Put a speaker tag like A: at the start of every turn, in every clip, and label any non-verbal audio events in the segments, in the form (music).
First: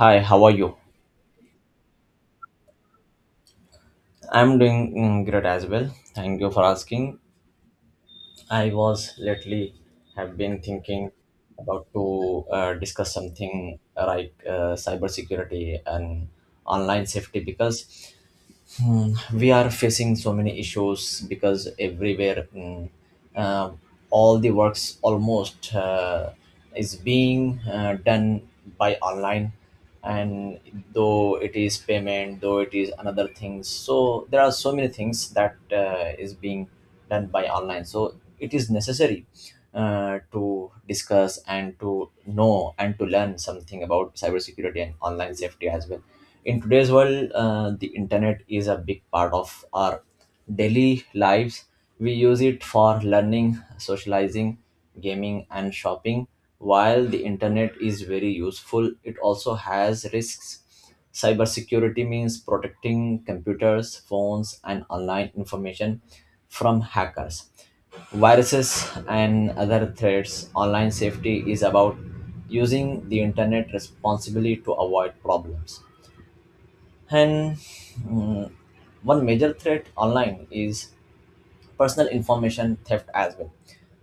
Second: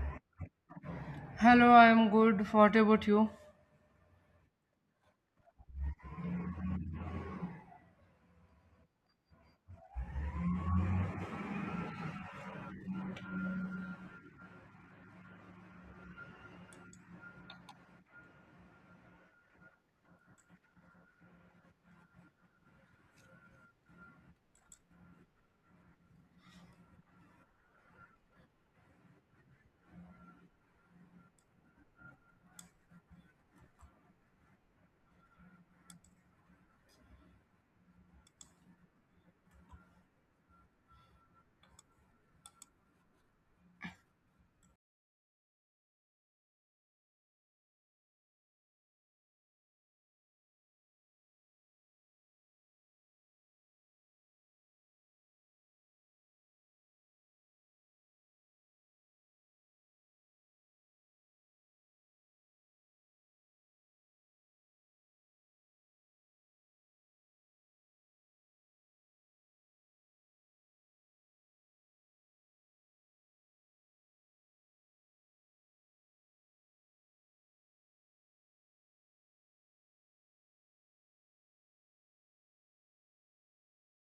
A: Hi, how are you?
B: Hello, I'm good. What about you?
A: I'm doing great as well. Thank you for asking. I was lately have been thinking about to discuss something like cybersecurity and online safety because we are facing so many issues because everywhere uh, all the works almost is being done by online, and though it is payment, though it is another things, so there are so many things that is being done by online. So it is necessary to discuss and to know and to learn something about cybersecurity and online safety as well. In today's world, the internet is a big part of our daily lives. We use it for learning, socializing, gaming and shopping. While the internet is very useful, it also has risks. Cybersecurity means protecting computers, phones, and online information from hackers, viruses, and other threats. Online safety is about using the internet responsibly to avoid problems. And mm, one major threat online is personal information theft as well.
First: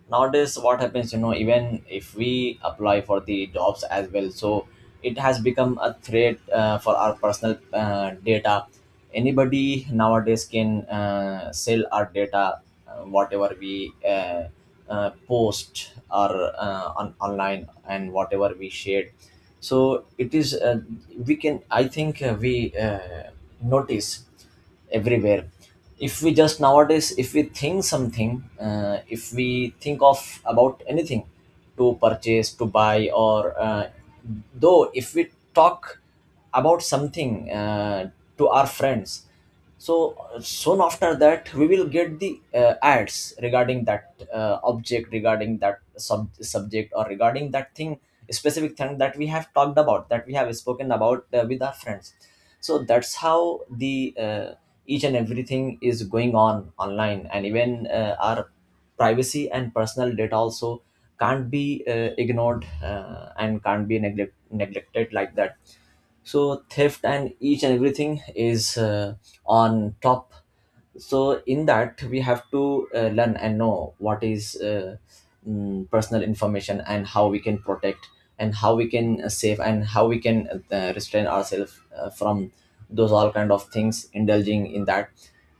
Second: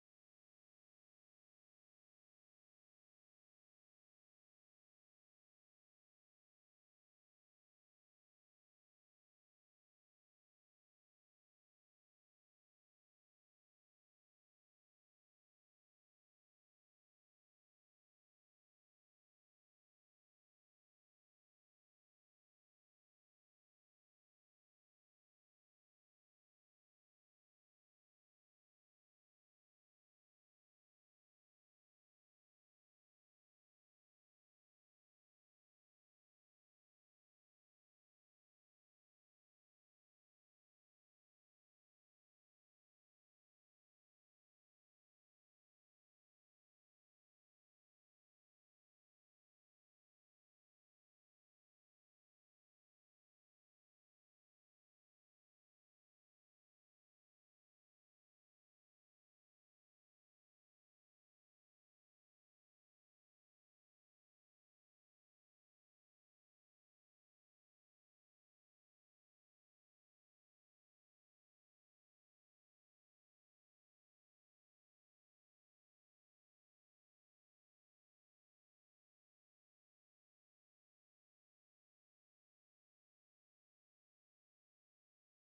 A: Nowadays, what happens, you know, even if we apply for the jobs as well, so it has become a threat for our personal data. Anybody nowadays can sell our data, whatever we post or on online, and whatever we shared. So it is we can, I think, we notice everywhere, if we just nowadays, if we think something, if we think of about anything to purchase, to buy, or though if we talk about something, to our friends, so soon after that we will get the ads regarding that object, regarding that subject, or regarding that thing, specific thing that we have talked about, that we have spoken about with our friends. So that's how the each and everything is going on online, and even our privacy and personal data also can't be ignored and can't be neglected like that. So theft and each and everything is on top. So in that, we have to learn and know what is personal information and how we can protect and how we can save and how we can restrain ourselves from those all kind of things indulging in that.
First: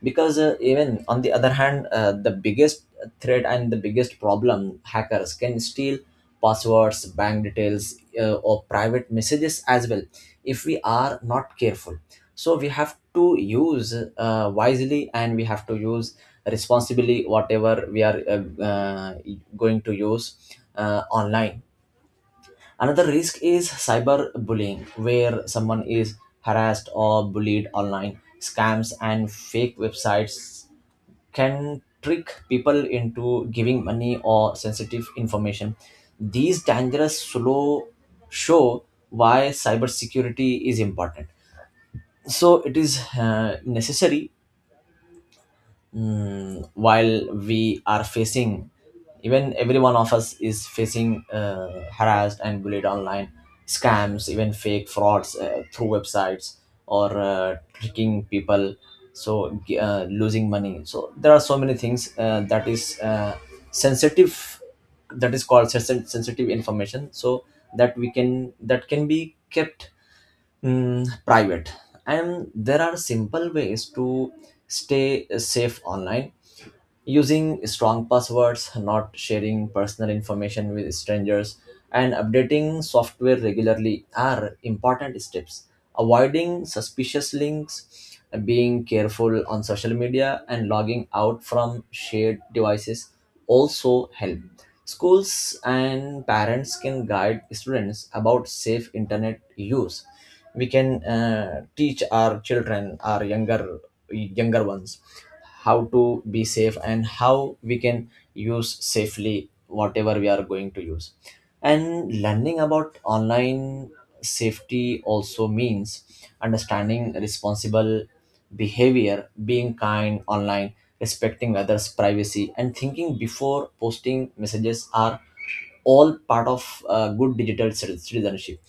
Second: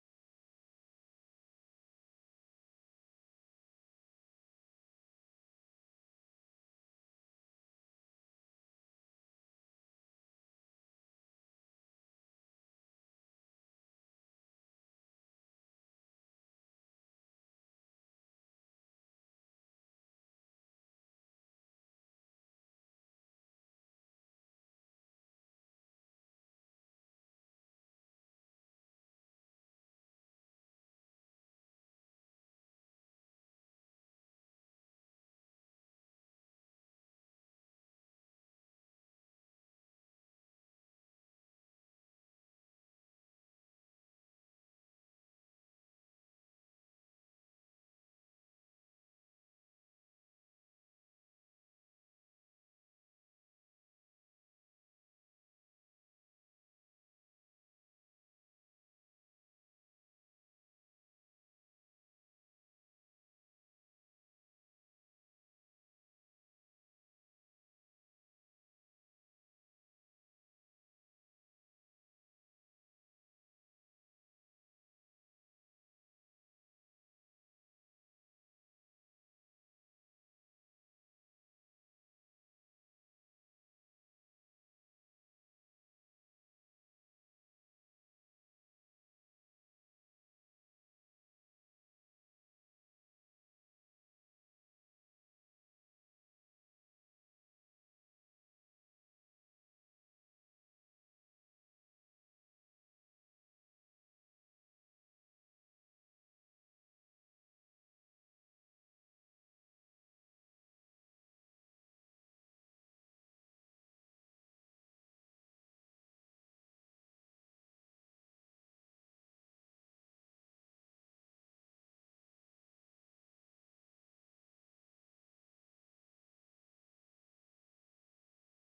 A: Because even on the other hand, the biggest threat and the biggest problem, hackers can steal passwords, bank details, or private messages as well, if we are not careful. So we have to use wisely, and we have to use responsibly whatever we are going to use online. Another risk is cyberbullying, where someone is harassed or bullied online. Scams and fake websites can trick people into giving money or sensitive information. These dangerous slow show why cybersecurity is important. So it is necessary, while we are facing, even every one of us is facing harassed and bullied online, scams, even fake frauds through websites, or tricking people, so losing money. So there are so many things that is sensitive, that is called sensitive information, so that we can, that can be kept private. And there are simple ways to stay safe online. Using strong passwords, not sharing personal information with strangers, and updating software regularly are important steps. Avoiding suspicious links, being careful on social media, and logging out from shared devices also help. Schools and parents can guide students about safe internet use. We can teach our children, our younger ones, how to be safe and how we can use safely whatever we are going to use. And learning about online safety also means understanding responsible behavior, being kind online, respecting others privacy, and thinking before posting messages, or all part of good digital citizenship.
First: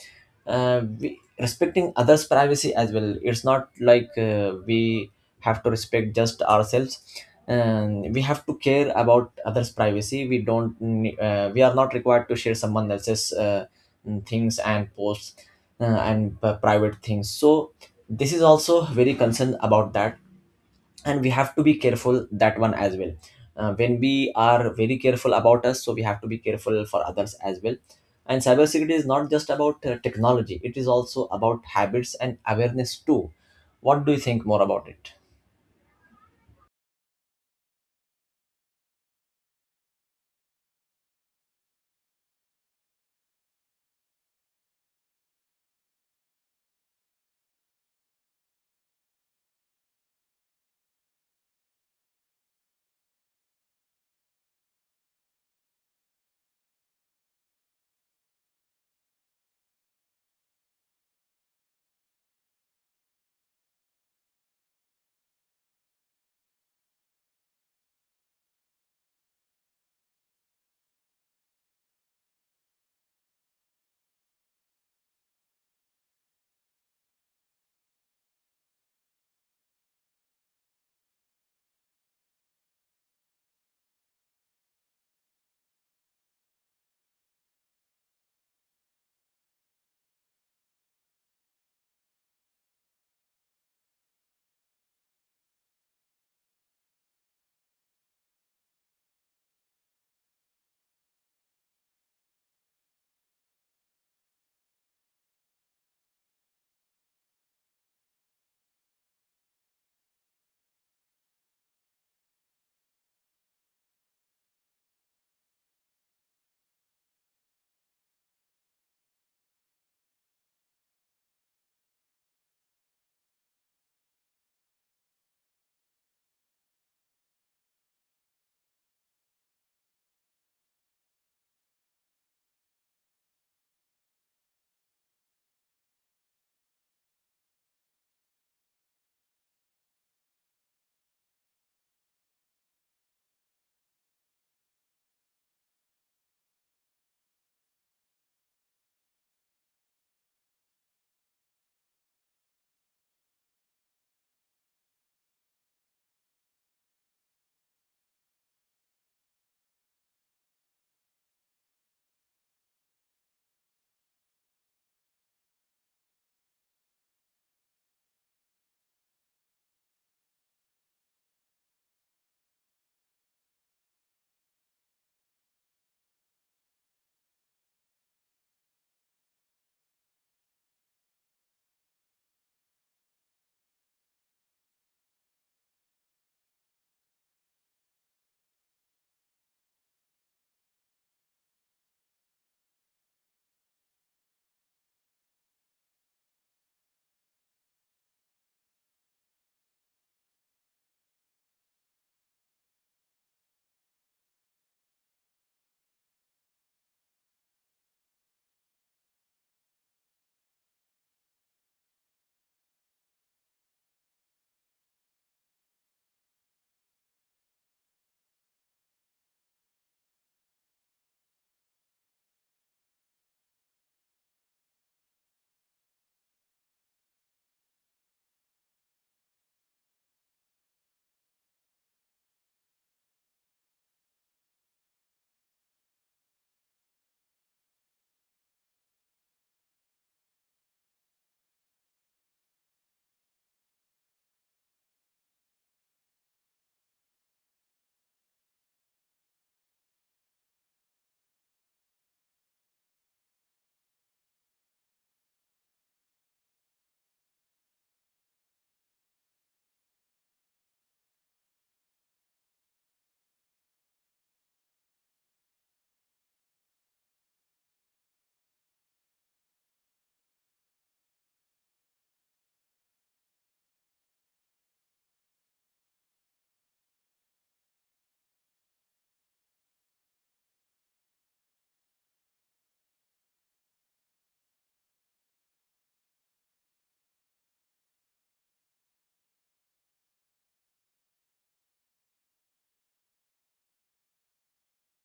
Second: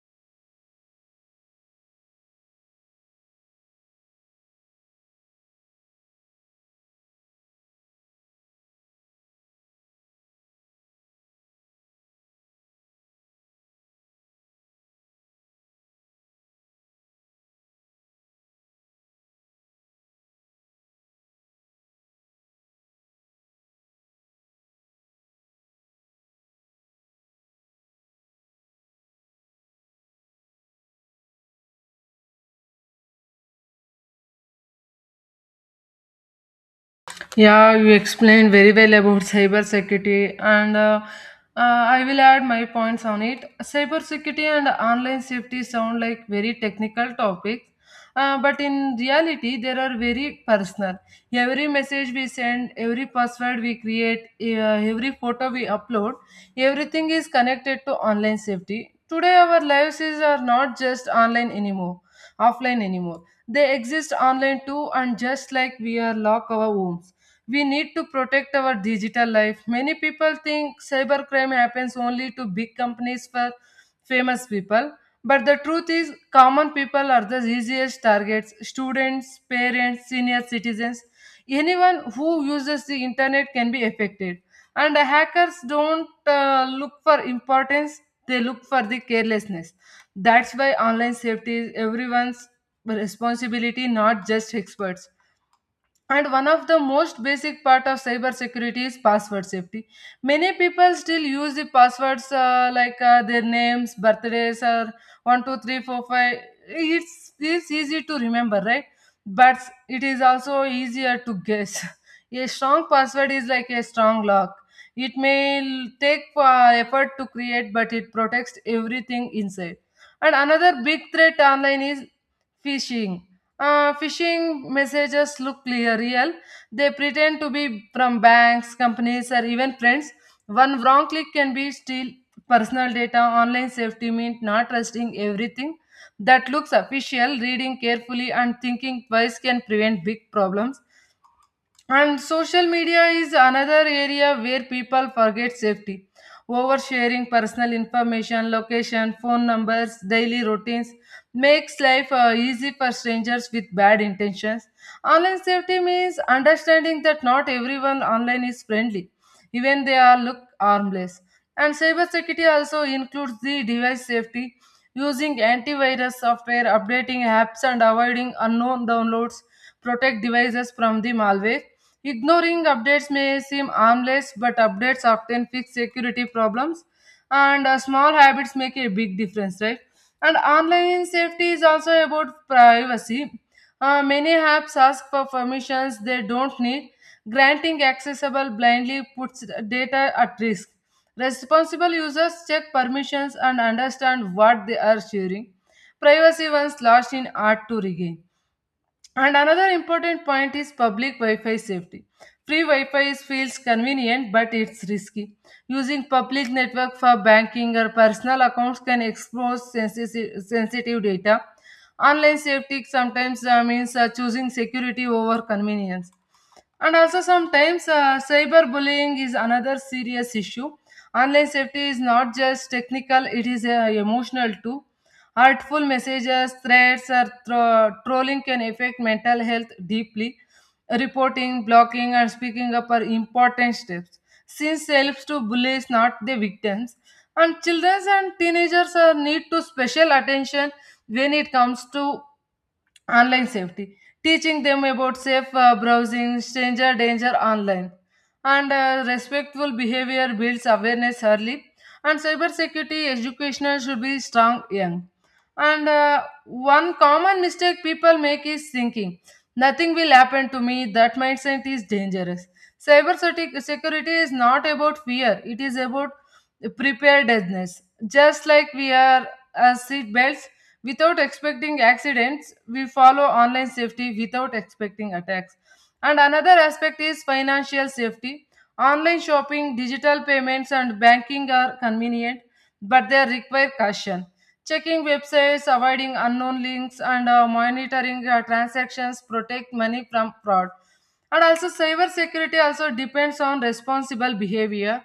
A: We, respecting others privacy as well, it's not like we have to respect just ourselves, and we have to care about others privacy. We don't we are not required to share someone else's things and posts, and private things. So this is also very concerned about that, and we have to be careful that one as well. When we are very careful about us, so we have to be careful for others as well. And cybersecurity is not just about technology, it is also about habits and awareness too. What do you think more about it?
B: Yeah, you explained very well about cybersecurity, and I will add my points on it. Cybersecurity and online safety sound like very technical topics, but in reality, they are very personal. Every message we send, every password we create, every photo we upload, everything is connected to online safety. Today, our lives is are not just online anymore, offline anymore. They exist online too, and just like we are lock our homes, we need to protect our digital life. Many people think cybercrime happens only to big companies for famous people. But the truth is, common people are the easiest targets: students, parents, senior citizens. Anyone who uses the internet can be affected. And hackers don't look for importance, they look for the carelessness. That's why online safety is everyone's responsibility, not just experts, and one of the most basic part of cybersecurity is password safety. Many people still use the passwords like their names, birthdays, or 1 2 3 4 5. It's easy to remember, right? But it is also easier to guess. (laughs) A strong password is like a strong lock. It may take effort to create, but it protects everything inside. And another big threat online is phishing. Phishing messages look clear, real. They pretend to be from banks, companies, or even friends. One wrong click can be steal personal data. Online safety means not trusting everything that looks official. Reading carefully and thinking twice can prevent big problems. And social media is another area where people forget safety. Oversharing personal information, location, phone numbers, daily routines makes life easy for strangers with bad intentions. Online safety means understanding that not everyone online is friendly, even they are look harmless. And cybersecurity also includes the device safety, using antivirus software, updating apps, and avoiding unknown downloads protect devices from the malware. Ignoring updates may seem harmless, but updates often fix security problems, and small habits make a big difference, right? And online safety is also about privacy. Many apps ask for permissions they don't need. Granting accessible blindly puts data at risk. Responsible users check permissions and understand what they are sharing. Privacy once lost in art to regain. And another important point is public Wi-Fi safety. Free Wi-Fi is, feels convenient, but it's risky. Using public network for banking or personal accounts can expose sensitive data. Online safety sometimes means choosing security over convenience. And also, sometimes cyberbullying is another serious issue. Online safety is not just technical, it is emotional too. Hurtful messages, threats, or trolling can affect mental health deeply. Reporting, blocking, and speaking up are important steps, since it helps to bullies, not the victims. And children and teenagers are need to special attention when it comes to online safety, teaching them about safe browsing, stranger danger online, and respectful behavior builds awareness early. And cybersecurity educational should be strong young. And one common mistake people make is thinking nothing will happen to me. That mindset is dangerous. Cybersecurity is not about fear; it is about preparedness. Just like we are as seat belts without expecting accidents, we follow online safety without expecting attacks. And another aspect is financial safety. Online shopping, digital payments and banking are convenient, but they require caution: checking websites, avoiding unknown links, and monitoring transactions protect money from fraud. And also, cyber security also depends on responsible behavior.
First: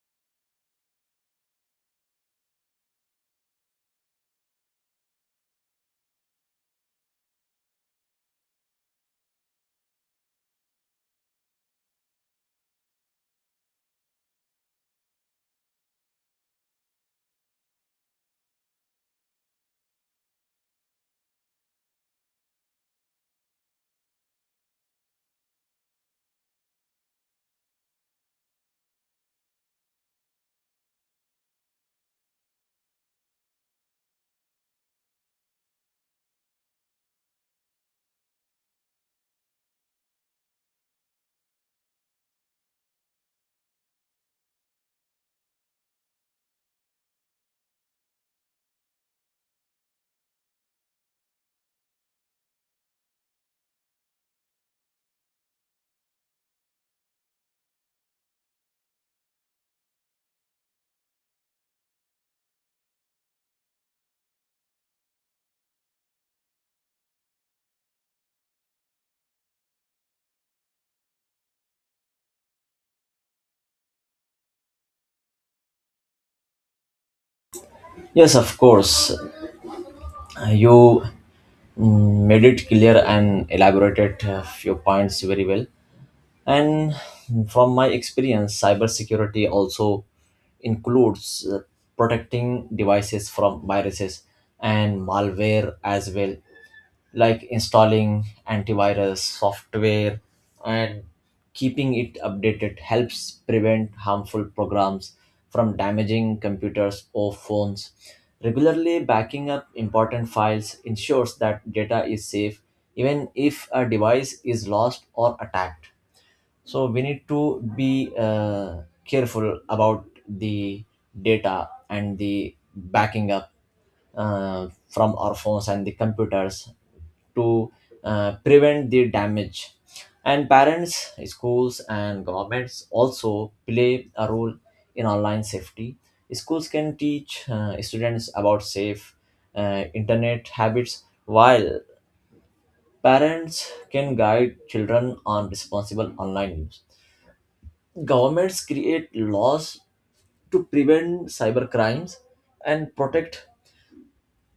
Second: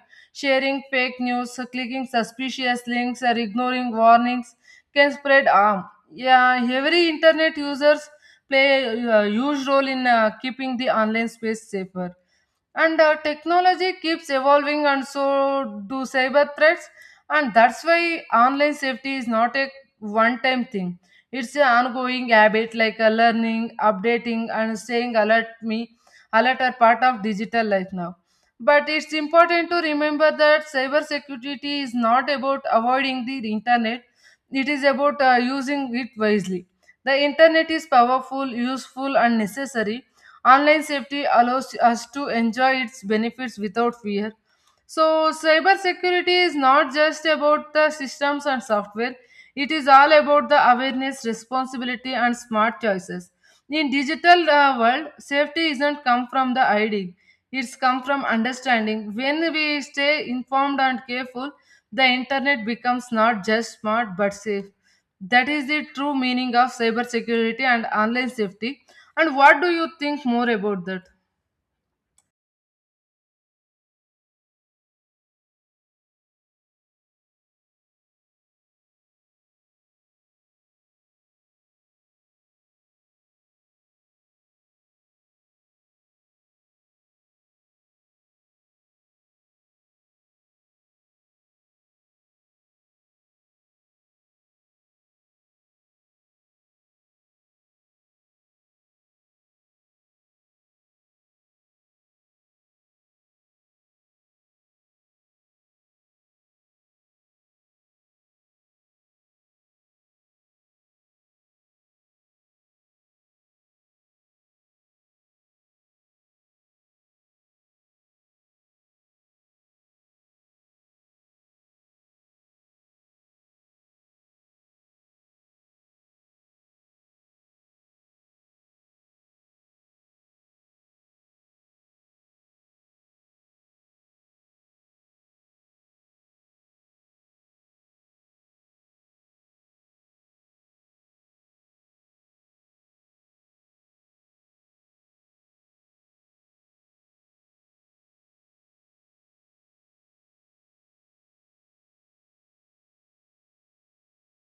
B: Sharing fake news, clicking suspicious links, or ignoring warnings can spread harm. Yeah, every internet users play a huge role in keeping the online space safer. And technology keeps evolving, and so do cyber threats, and that's why online safety is not a one time thing. It's an ongoing habit. Like learning, updating and staying alert, me alert are part of digital life now. But it's important to remember that cyber security is not about avoiding the internet, it is about using it wisely. The internet is powerful, useful and necessary. Online safety allows us to enjoy its benefits without fear. So, cybersecurity is not just about the systems and software, it is all about the awareness, responsibility, and smart choices. In digital world, safety isn't come from the ID. It's come from understanding. When we stay informed and careful, the internet becomes not just smart but safe. That is the true meaning of cybersecurity and online safety. And what do you think more about that?
A: Yes, of course. You made it clear and elaborated a few points very well. And from my experience, cybersecurity also includes protecting devices from viruses and malware as well, like installing antivirus software and keeping it updated helps prevent harmful programs from damaging computers or phones. Regularly backing up important files ensures that data is safe even if a device is lost or attacked. So we need to be careful about the data and the backing up from our phones and the computers to prevent the damage. And parents, schools and governments also play a role in online safety. Schools can teach students about safe internet habits, while parents can guide children on responsible online use. Governments create laws to prevent cyber crimes and protect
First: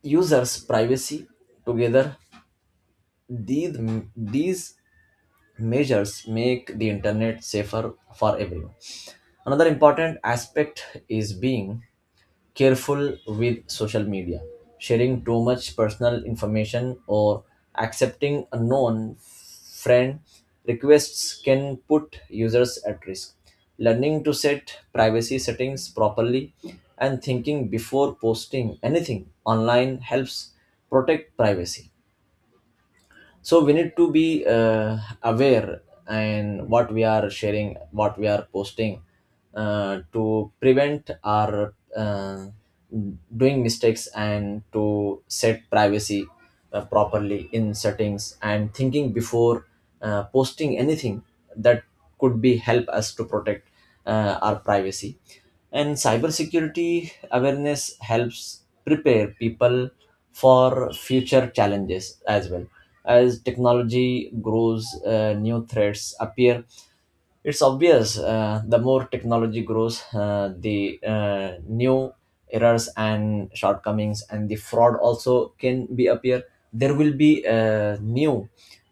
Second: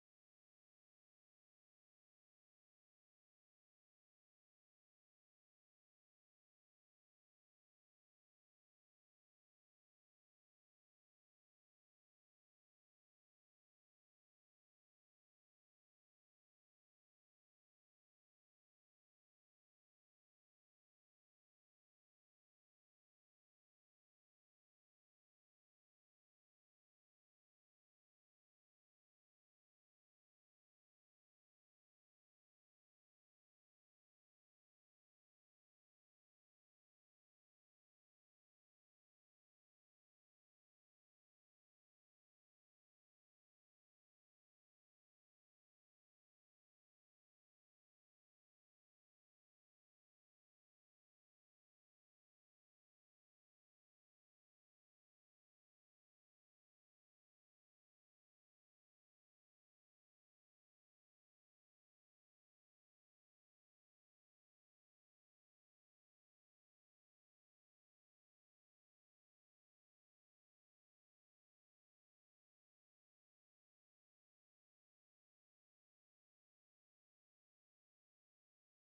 A: users' privacy. Together, these, these measures make the internet safer for everyone. Another important aspect is being careful with social media. Sharing too much personal information or accepting unknown friend requests can put users at risk. Learning to set privacy settings properly and thinking before posting anything online helps protect privacy. So we need to be aware and what we are sharing, what we are posting, to prevent our doing mistakes, and to set privacy properly in settings, and thinking before posting anything, that could be help us to protect our privacy. And cybersecurity awareness helps prepare people for future challenges as well. As technology grows, new threats appear. It's obvious, the more technology grows, the new errors and shortcomings and the fraud also can be appear. There will be new,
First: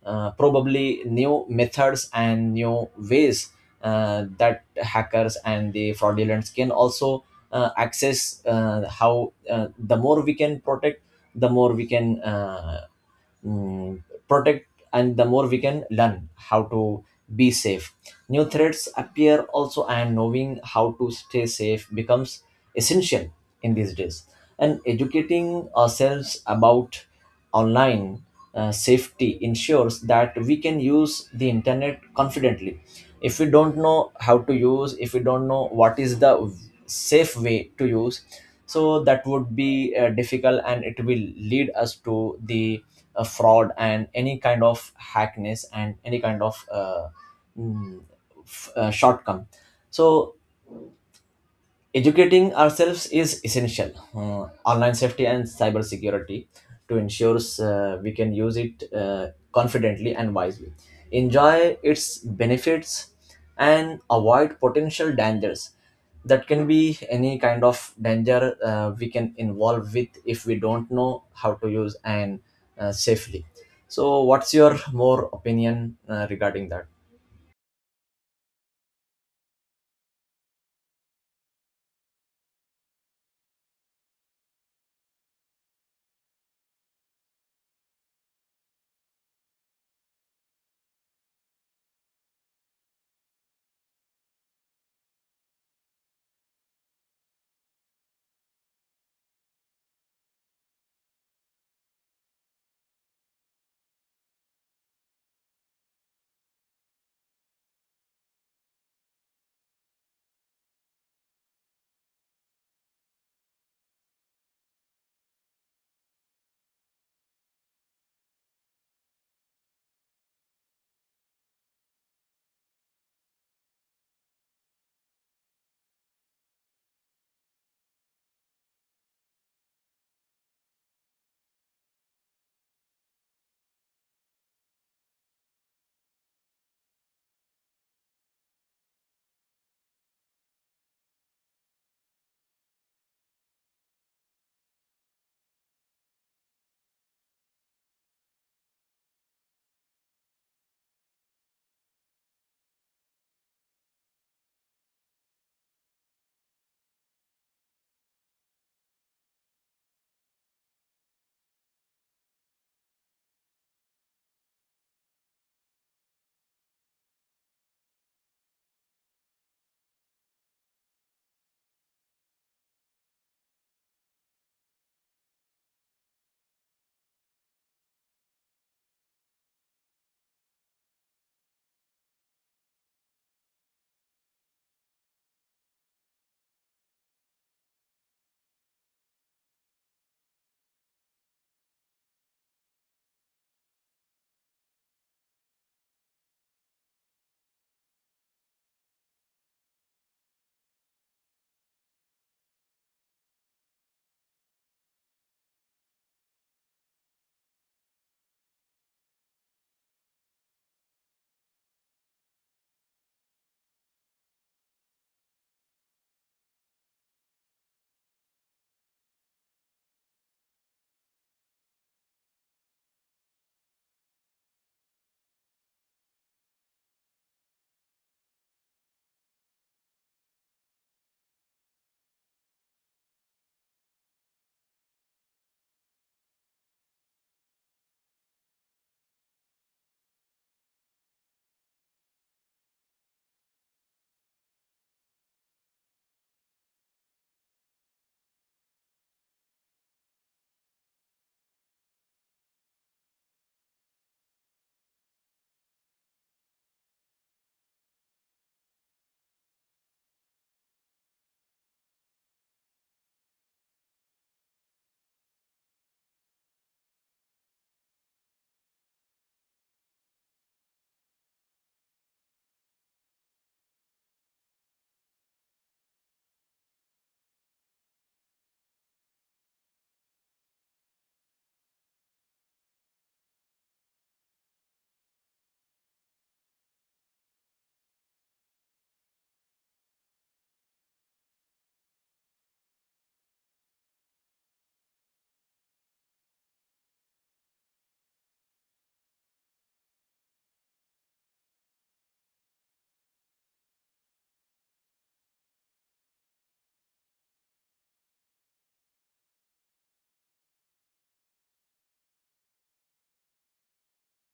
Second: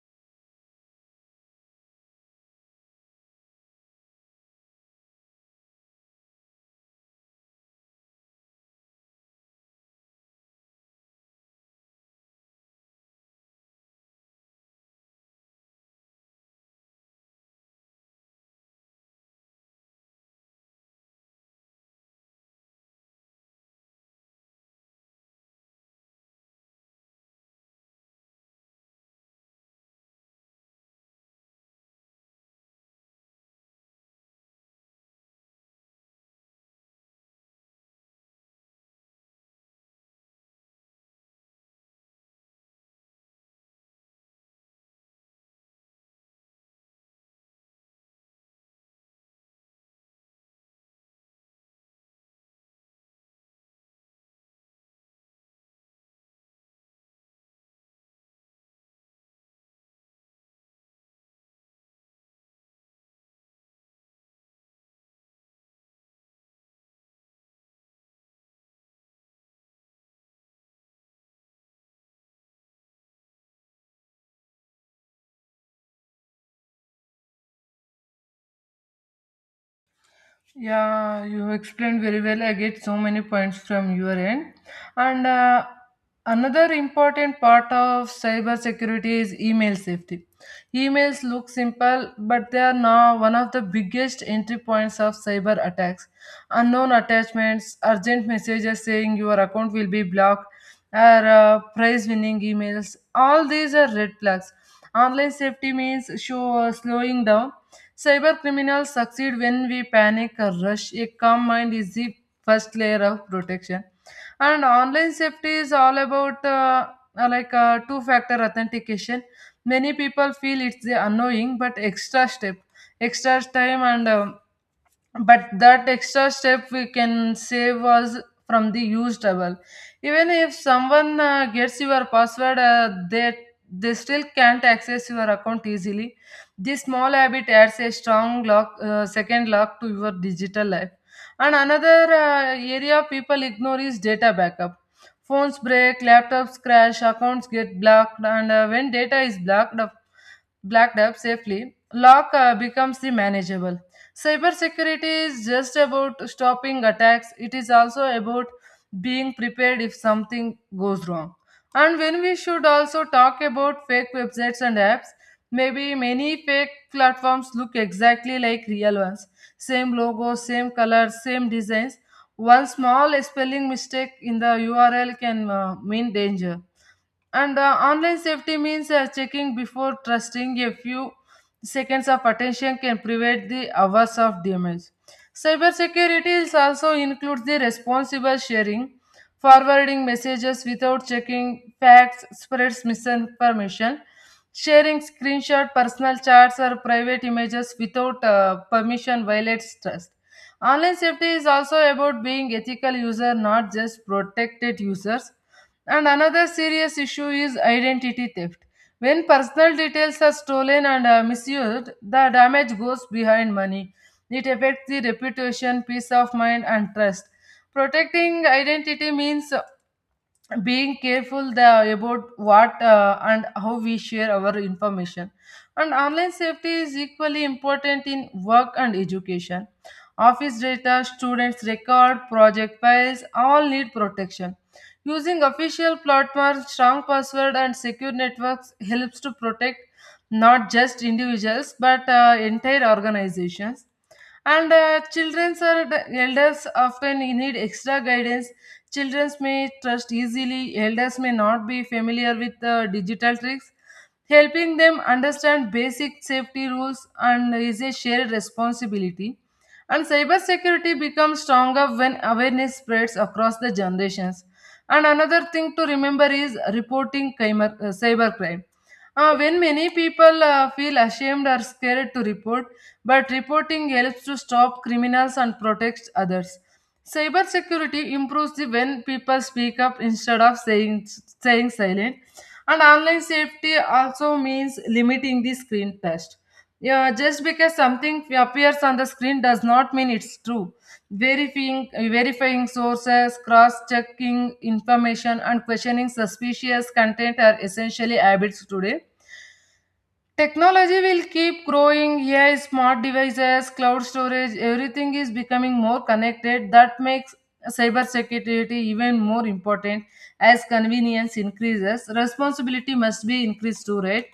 A: probably new methods and new ways that hackers and the fraudulents can also access. How the more we can protect, the more we can. Mm, Protect, and the more we can learn how to be safe. New threats appear also, and knowing how to stay safe becomes essential in these days. And educating ourselves about online safety ensures that we can use the internet confidently. If we don't know how to use, if we don't know what is the safe way to use, so that would be difficult, and it will lead us to the fraud and any kind of hackness and any kind of mm, shortcome. So educating ourselves is essential. Online safety and cyber security, to ensure we can use it confidently and wisely. Enjoy its benefits and avoid potential dangers. That can be any kind of danger we can involve with if we don't know how to use and safely. So, what's your more opinion regarding that?
B: Yeah, you explained very well. I get so many points from your end. And another important part of cyber security is email safety. Emails look simple, but they are now one of the biggest entry points of cyber attacks. Unknown attachments, urgent messages saying your account will be blocked, or prize winning emails. All these are red flags. Online safety means show slowing down. Cyber criminals succeed when we panic or rush. A calm mind is the first layer of protection. And online safety is all about like two factor authentication. Many people feel it's the annoying but extra step, extra time, and but that extra step we can save us from the huge trouble. Even if someone gets your password, they still can't access your account easily. This small habit adds a strong lock, second lock to your digital life. And another area people ignore is data backup. Phones break, laptops crash, accounts get blocked, and when data is blocked up blacked up safely, lock becomes the manageable. Cybersecurity is just about stopping attacks, it is also about being prepared if something goes wrong. And when we should also talk about fake websites and apps, maybe many fake platforms look exactly like real ones: same logo, same color, same designs. One small spelling mistake in the URL can mean danger. And online safety means checking before trusting. A few seconds of attention can prevent the hours of damage. Cybersecurity is also includes the responsible sharing. Forwarding messages without checking facts, spreads misinformation. Sharing screenshot, personal chats, or private images without permission violates trust. Online safety is also about being ethical user, not just protected users. And another serious issue is identity theft. When personal details are stolen and misused, the damage goes behind money. It affects the reputation, peace of mind, and trust. Protecting identity means being careful about what and how we share our information. And online safety is equally important in work and education. Office data, students record, project files all need protection. Using official platforms, strong password and secure networks helps to protect not just individuals but entire organizations. And children's or the elders often need extra guidance. Children may trust easily, elders may not be familiar with the digital tricks. Helping them understand basic safety rules and is a shared responsibility. And cybersecurity becomes stronger when awareness spreads across the generations. And another thing to remember is reporting cybercrime. When many people feel ashamed or scared to report, but reporting helps to stop criminals and protects others. Cybersecurity improves the when people speak up instead of saying staying silent. And online safety also means limiting the screen test. Yeah, just because something appears on the screen does not mean it's true. Verifying sources, cross-checking information, and questioning suspicious content are essentially habits today. Technology will keep growing. AI, smart devices, cloud storage, everything is becoming more connected. That makes cybersecurity even more important as convenience increases. Responsibility must be increased too. Right,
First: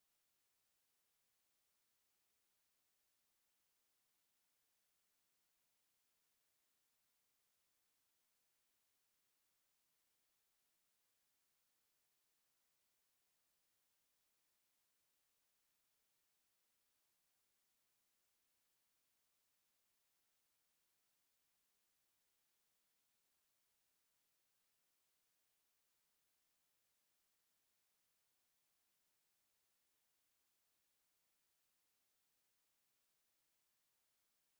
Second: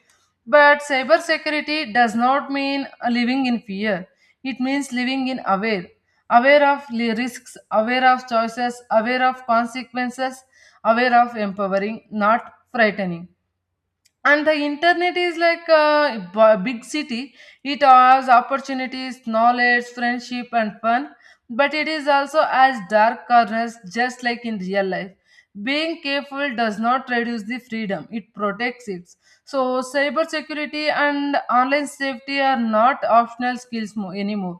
B: but cybersecurity does not mean living in fear. It means living in aware, aware of risks, aware of choices, aware of consequences, aware of empowering, not frightening. And the internet is like a big city. It has opportunities, knowledge, friendship and fun, but it is also as dark corners. Just like in real life, being careful does not reduce the freedom, it protects it. So cybersecurity and online safety are not optional skills anymore,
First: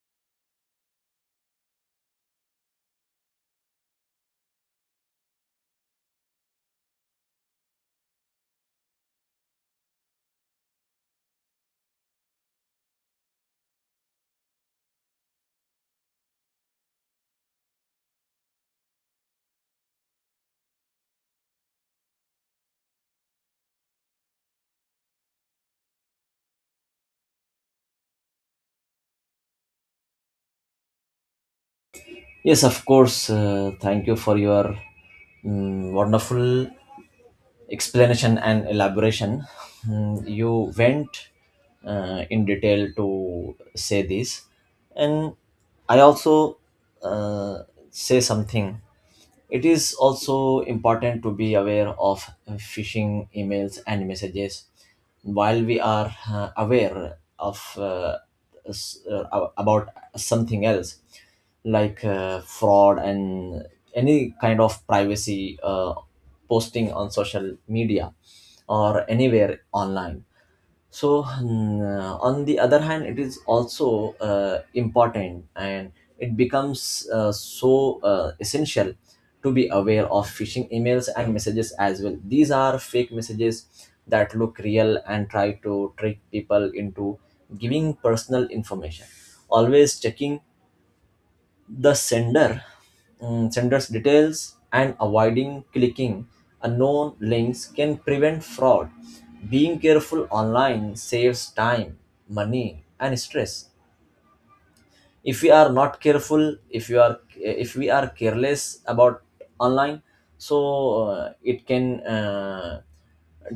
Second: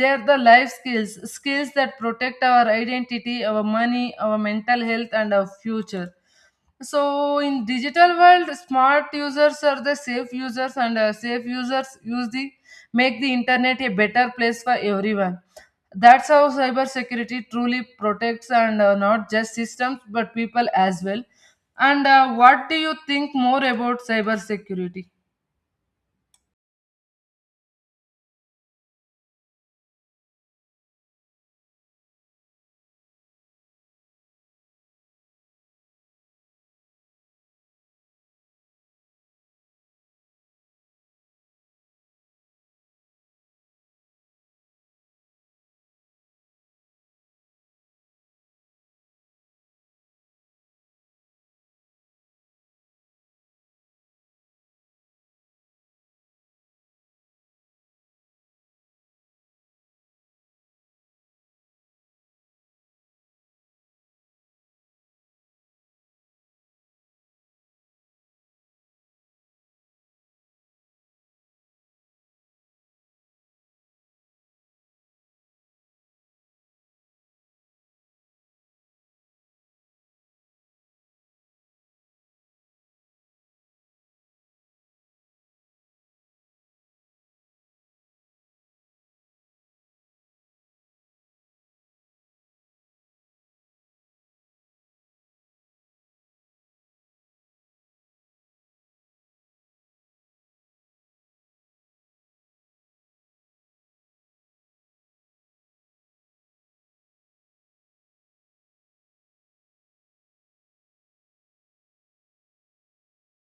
B: they are the life skills. Skills that protect our identity, our money, our mental health and our future. So in digital world, smart users are the safe users, and safe users use the make the internet a better place for everyone. That's how cybersecurity truly protects, and not just systems but people as well. And what do you think more about cybersecurity?
A: Yes, of course. Thank you for your wonderful explanation and elaboration. You went in detail to say this, and I also uh, say something. It is also important to be aware of phishing emails and messages. While we are aware of about something else, like fraud and any kind of privacy, posting on social media or anywhere online, so on the other hand, it is also important, and it becomes essential to be aware of phishing emails and messages as well. These are fake messages that look real and try to trick people into giving personal information. Always checking the sender, sender's details and avoiding clicking unknown links can prevent fraud. Being careful online saves time, money and stress. If we are not careful, if you are, if we are careless about online, so it can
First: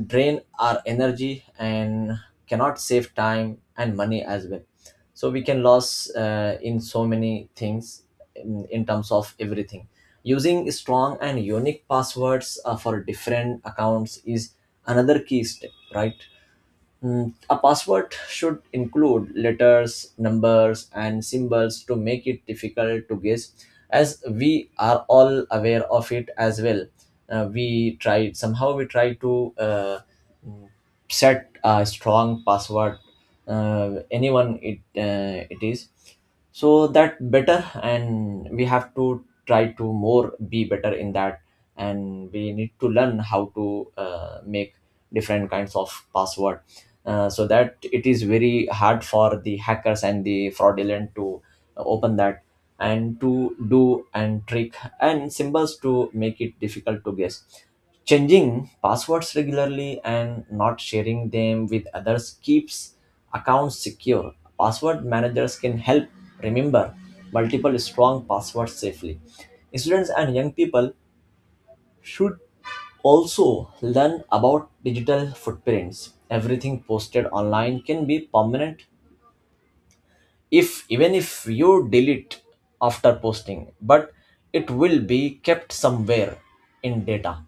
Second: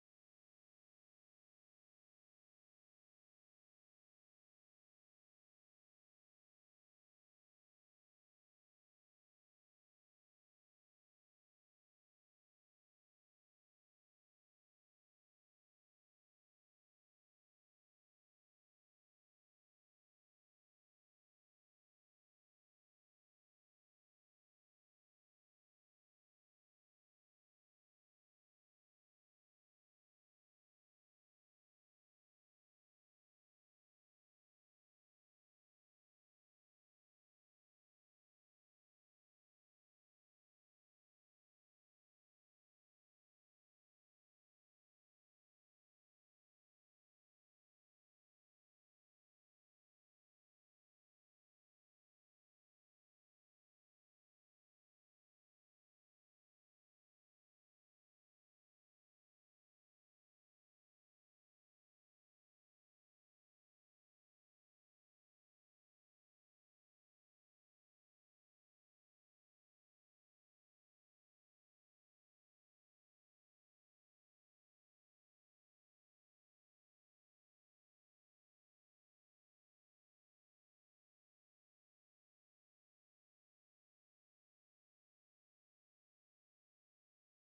A: drain our energy and cannot save time and money as well. So we can lose in so many things, in terms of everything. Using strong and unique passwords for different accounts is another key step, right? A password should include letters, numbers, and symbols to make it difficult to guess, as we are all aware of it as well. We try, somehow we try to set a strong password, anyone it it is so that better, and we have to try to more be better in that. And we need to learn how to make different kinds of password, so that it is very hard for the hackers and the fraudulent to open that, and to do and trick and symbols to make it difficult to guess. Changing passwords regularly and not sharing them with others keeps accounts secure. Password managers can help remember multiple strong passwords safely. Students and young people should also learn about digital footprints. Everything posted online can be permanent, if even if you delete after posting, but it will be kept somewhere in data,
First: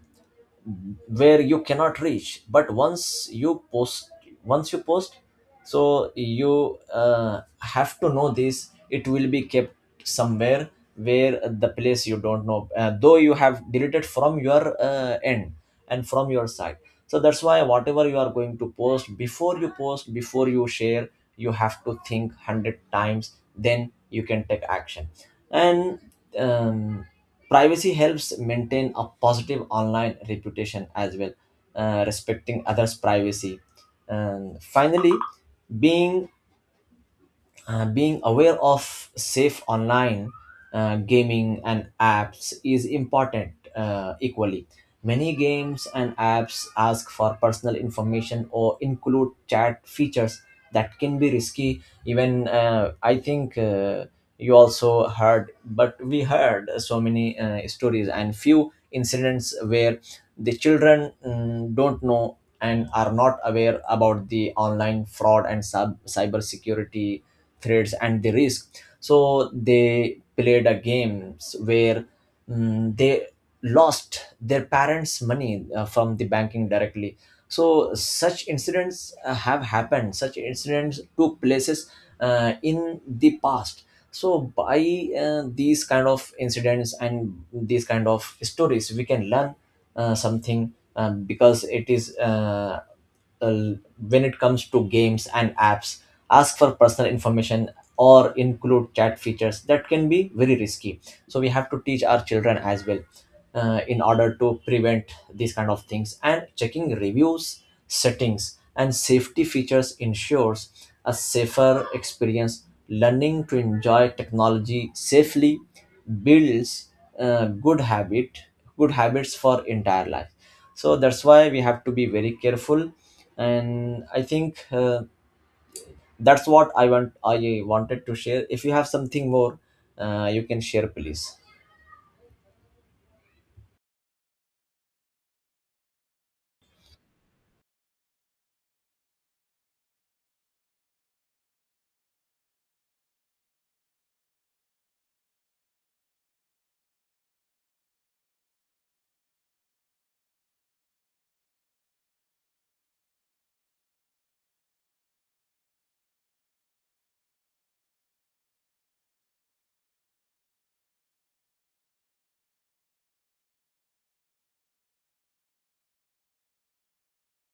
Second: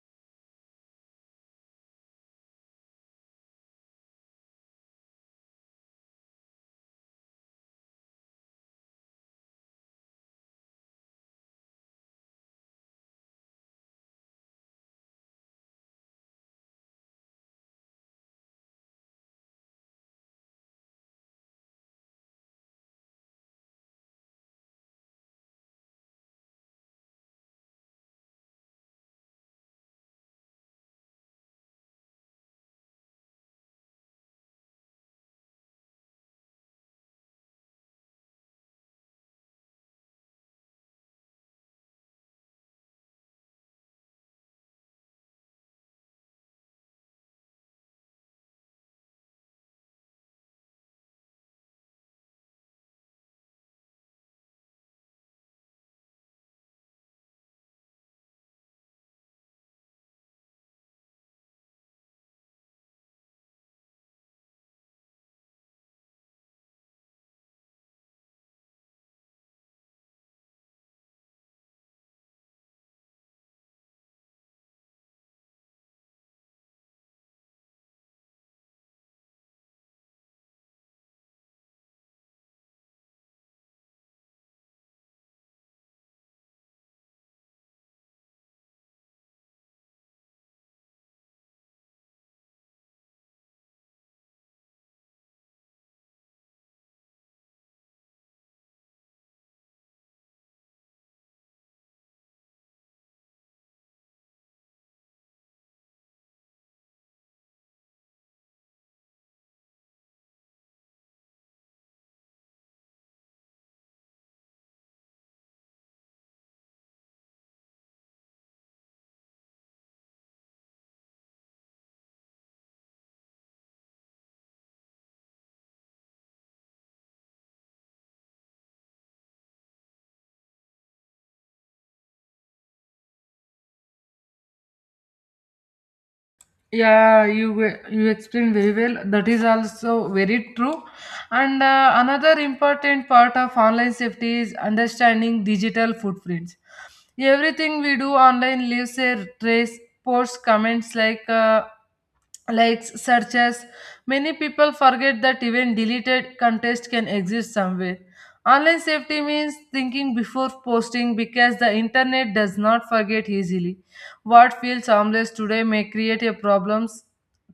A: where you cannot reach. But once you post, once you post, so you have to know this, it will be kept somewhere, where the place you don't know, though you have deleted from your end and from your side. So that's why whatever you are going to post, before you post, before you share, you have to think 100 times, then you can take action. And um, privacy helps maintain a positive online reputation as well. Respecting others privacy. And finally, being being aware of safe online gaming and apps is important equally. Many games and apps ask for personal information or include chat features that can be risky. Even I think you also heard, but we heard so many stories and few incidents where the children don't know and are not aware about the online fraud and cyber security threats and the risk. So they played a games where they lost their parents' money from the banking directly. So such incidents have happened. Such incidents took places in the past. So by these kind of incidents and these kind of stories, we can learn something, because it is. Uh, when it comes to games and apps, ask for personal information or include chat features that can be very risky. So we have to teach our children as well, in order to prevent these kind of things. And checking reviews, settings and safety features ensures a safer experience. Learning to enjoy technology safely builds uh, good habit good habits for entire life. So that's why we have to be very careful. And I think that's what I wanted to share. If you have something more, you can share please.
B: Yeah, you you explained very well. That is also very true. And another important part of online safety is understanding digital footprints. Everything we do online leaves a trace: posts, comments, likes, searches. Many people forget that even deleted contest can exist somewhere. Online safety means thinking before posting, because the internet does not forget easily. What feels harmless today may create a problems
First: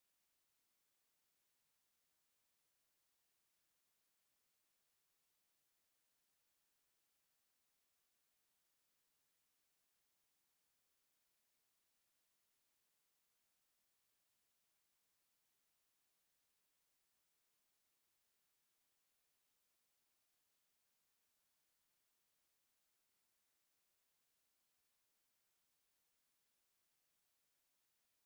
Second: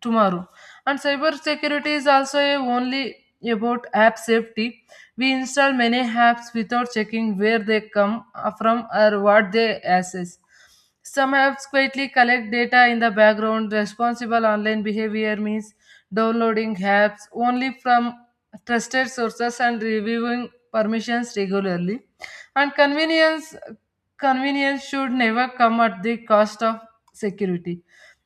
B: tomorrow. And cybersecurity is also a only about app safety. We install many apps without checking where they come from or what they access. Some apps quietly collect data in the background. Responsible online behavior means downloading apps only from trusted sources and reviewing permissions regularly. And convenience should never come at the cost of security.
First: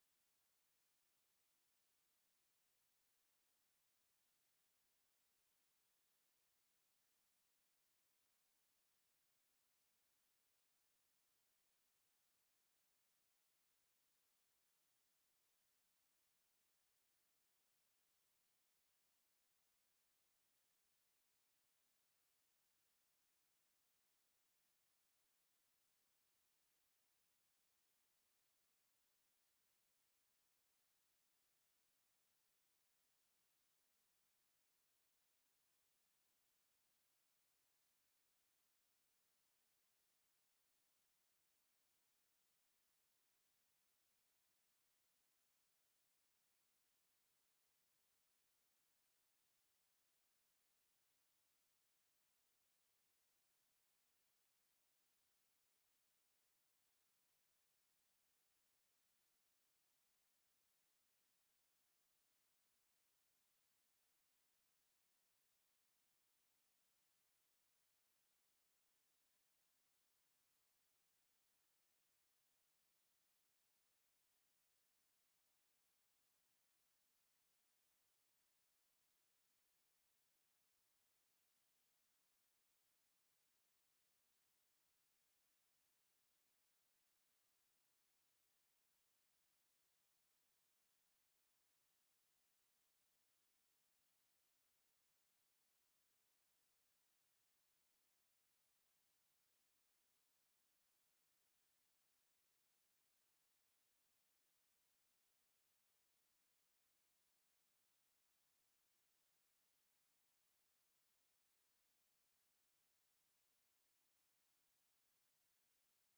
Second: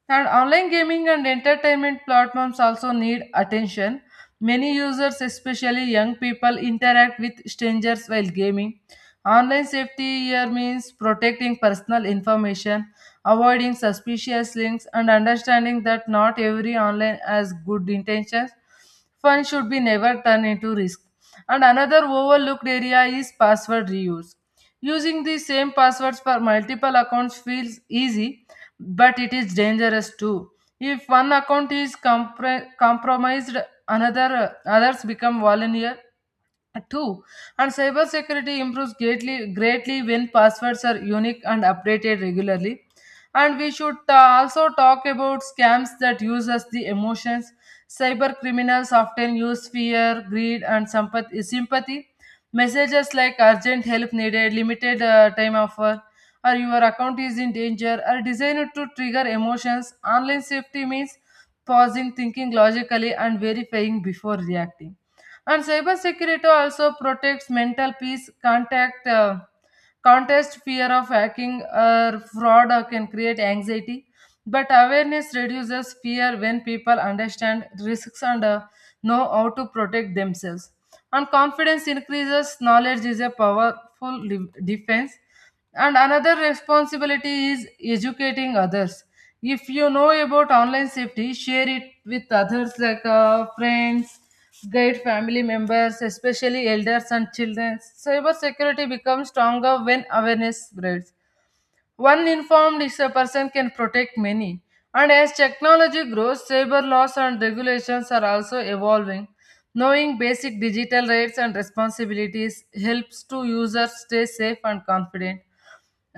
B: And online gaming and entertainment platforms also need attention. Many users, especially young people, interact with strangers while gaming. Online safety here means protecting personal information, avoiding suspicious links, and understanding that not every online has good intentions. Fun should be never turned into risk. And another overlooked area is password reuse. Using the same passwords for multiple accounts feels easy, but it is dangerous too. If one account is compromised, another others become vulnerable Two, and cybersecurity improves greatly when passwords are unique and updated regularly. And we should also talk about scams that uses the emotions. Cyber criminals often use fear, greed, and sympathy. Messages like urgent help needed, limited time offer, or your account is in danger are designed to trigger emotions. Online safety means pausing, thinking logically, and verifying before reacting, and cybersecurity also protects mental peace, contest fear of hacking or fraud or can create anxiety. But awareness reduces fear when people understand risks, and know how to protect themselves, and confidence increases. Knowledge is a powerful defense, and another responsibility is educating others. If you know about online safety, share it with others like friends. Guide family members, especially elders and children. Cyber security becomes stronger when awareness spreads. One informed is a person can protect many. And as technology grows, cyber laws and regulations are also evolving. Knowing basic digital rights and responsibilities helps to users stay safe and confident.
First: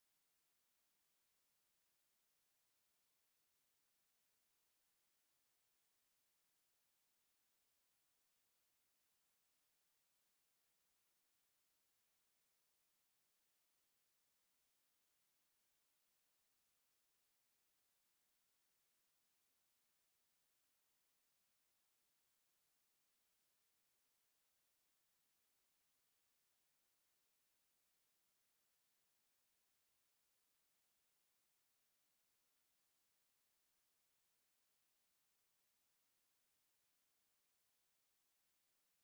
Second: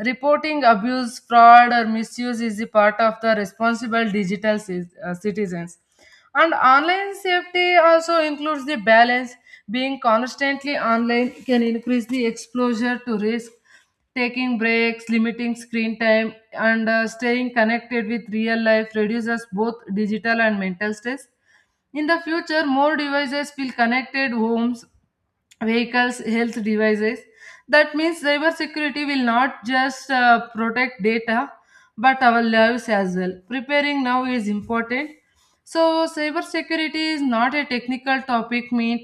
B: Reporting abuse, fraud, or misuse is the part of the responsible digital citizens. And online safety also includes the balance. Being constantly online can increase the exposure to risk. Taking breaks, limiting screen time, and staying connected with real life reduces both digital and mental stress. In the future, more devices will connected homes, vehicles, health devices. That means cyber security will not just protect data but our lives as well. Preparing now is important. So cyber security is not a technical topic meant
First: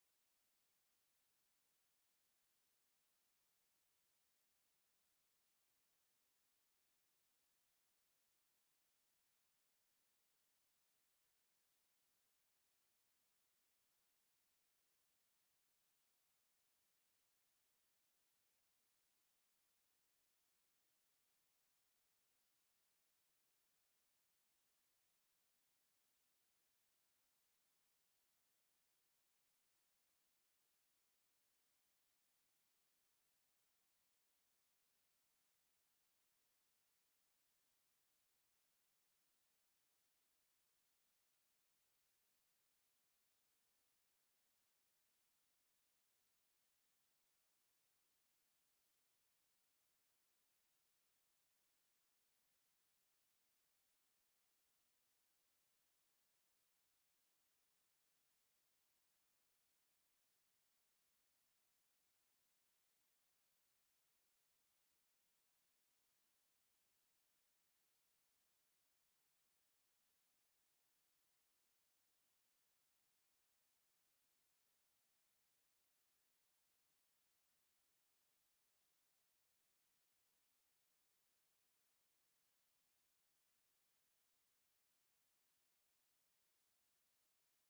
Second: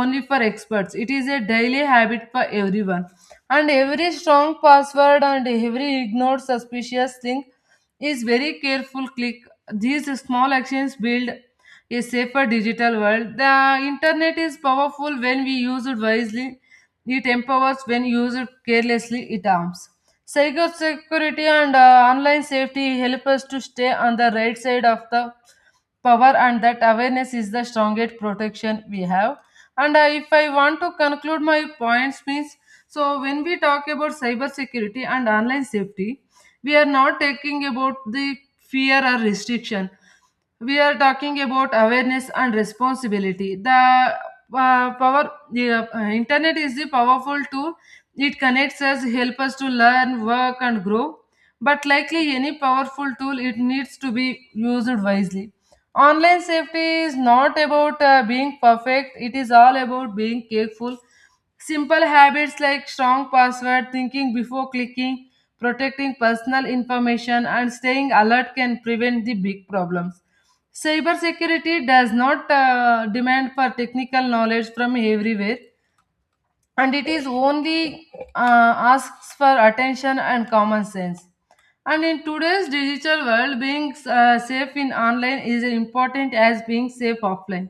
B: only for experts. It is a daily habit for everyone, and every strong password and every ignored suspicious link is very careful click. These small actions build a safer digital world. The internet is powerful when we use it wisely. It empowers. When used carelessly, it harms. Cybersecurity and online safety help us to stay on the right side of the power, and that awareness is the strongest protection we have. And If I want to conclude my points, means, so when we talk about cybersecurity and online safety, we are not talking about the fear or restriction. We are talking about awareness and responsibility. The power, the internet is the powerful tool. It connects us, help us to learn, work, and grow, but likely any powerful tool it needs to be used wisely. Online safety is not about being perfect. It is all about being careful. Simple habits like strong password, thinking before clicking, protecting personal information, and staying alert can prevent the big problems. Cybersecurity does not demand for technical knowledge from everywhere, and it is only asks for attention and common sense. And in today's digital world, being safe in online is important as being safe offline.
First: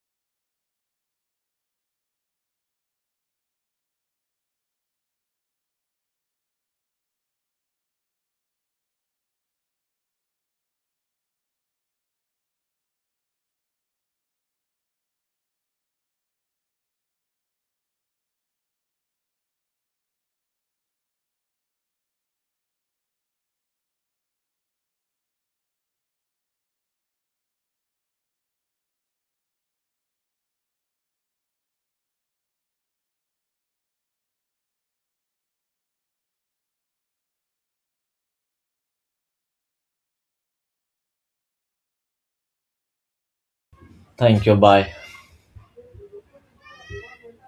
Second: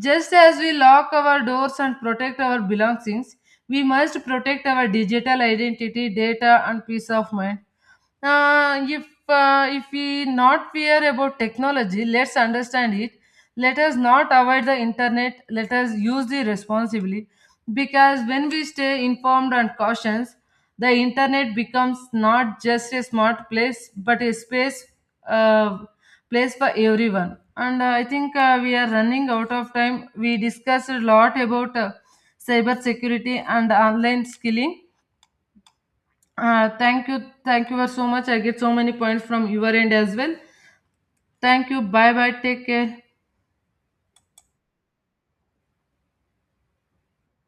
B: Just as we lock our doors and protect our belongings, we must protect our digital identity, data, and peace of mind. If if we not fear about technology, let's understand it. Let us not avoid the internet. Let us use it responsibly, because when we stay informed and cautious, the internet becomes not just a smart place but a space, uh, place for everyone. And I think we are running out of time. We discussed a lot about cyber security and online skilling. Thank you. Thank you so much. I get so many points from your end as well. Thank you. Bye bye, take care.
A: Thank you, bye.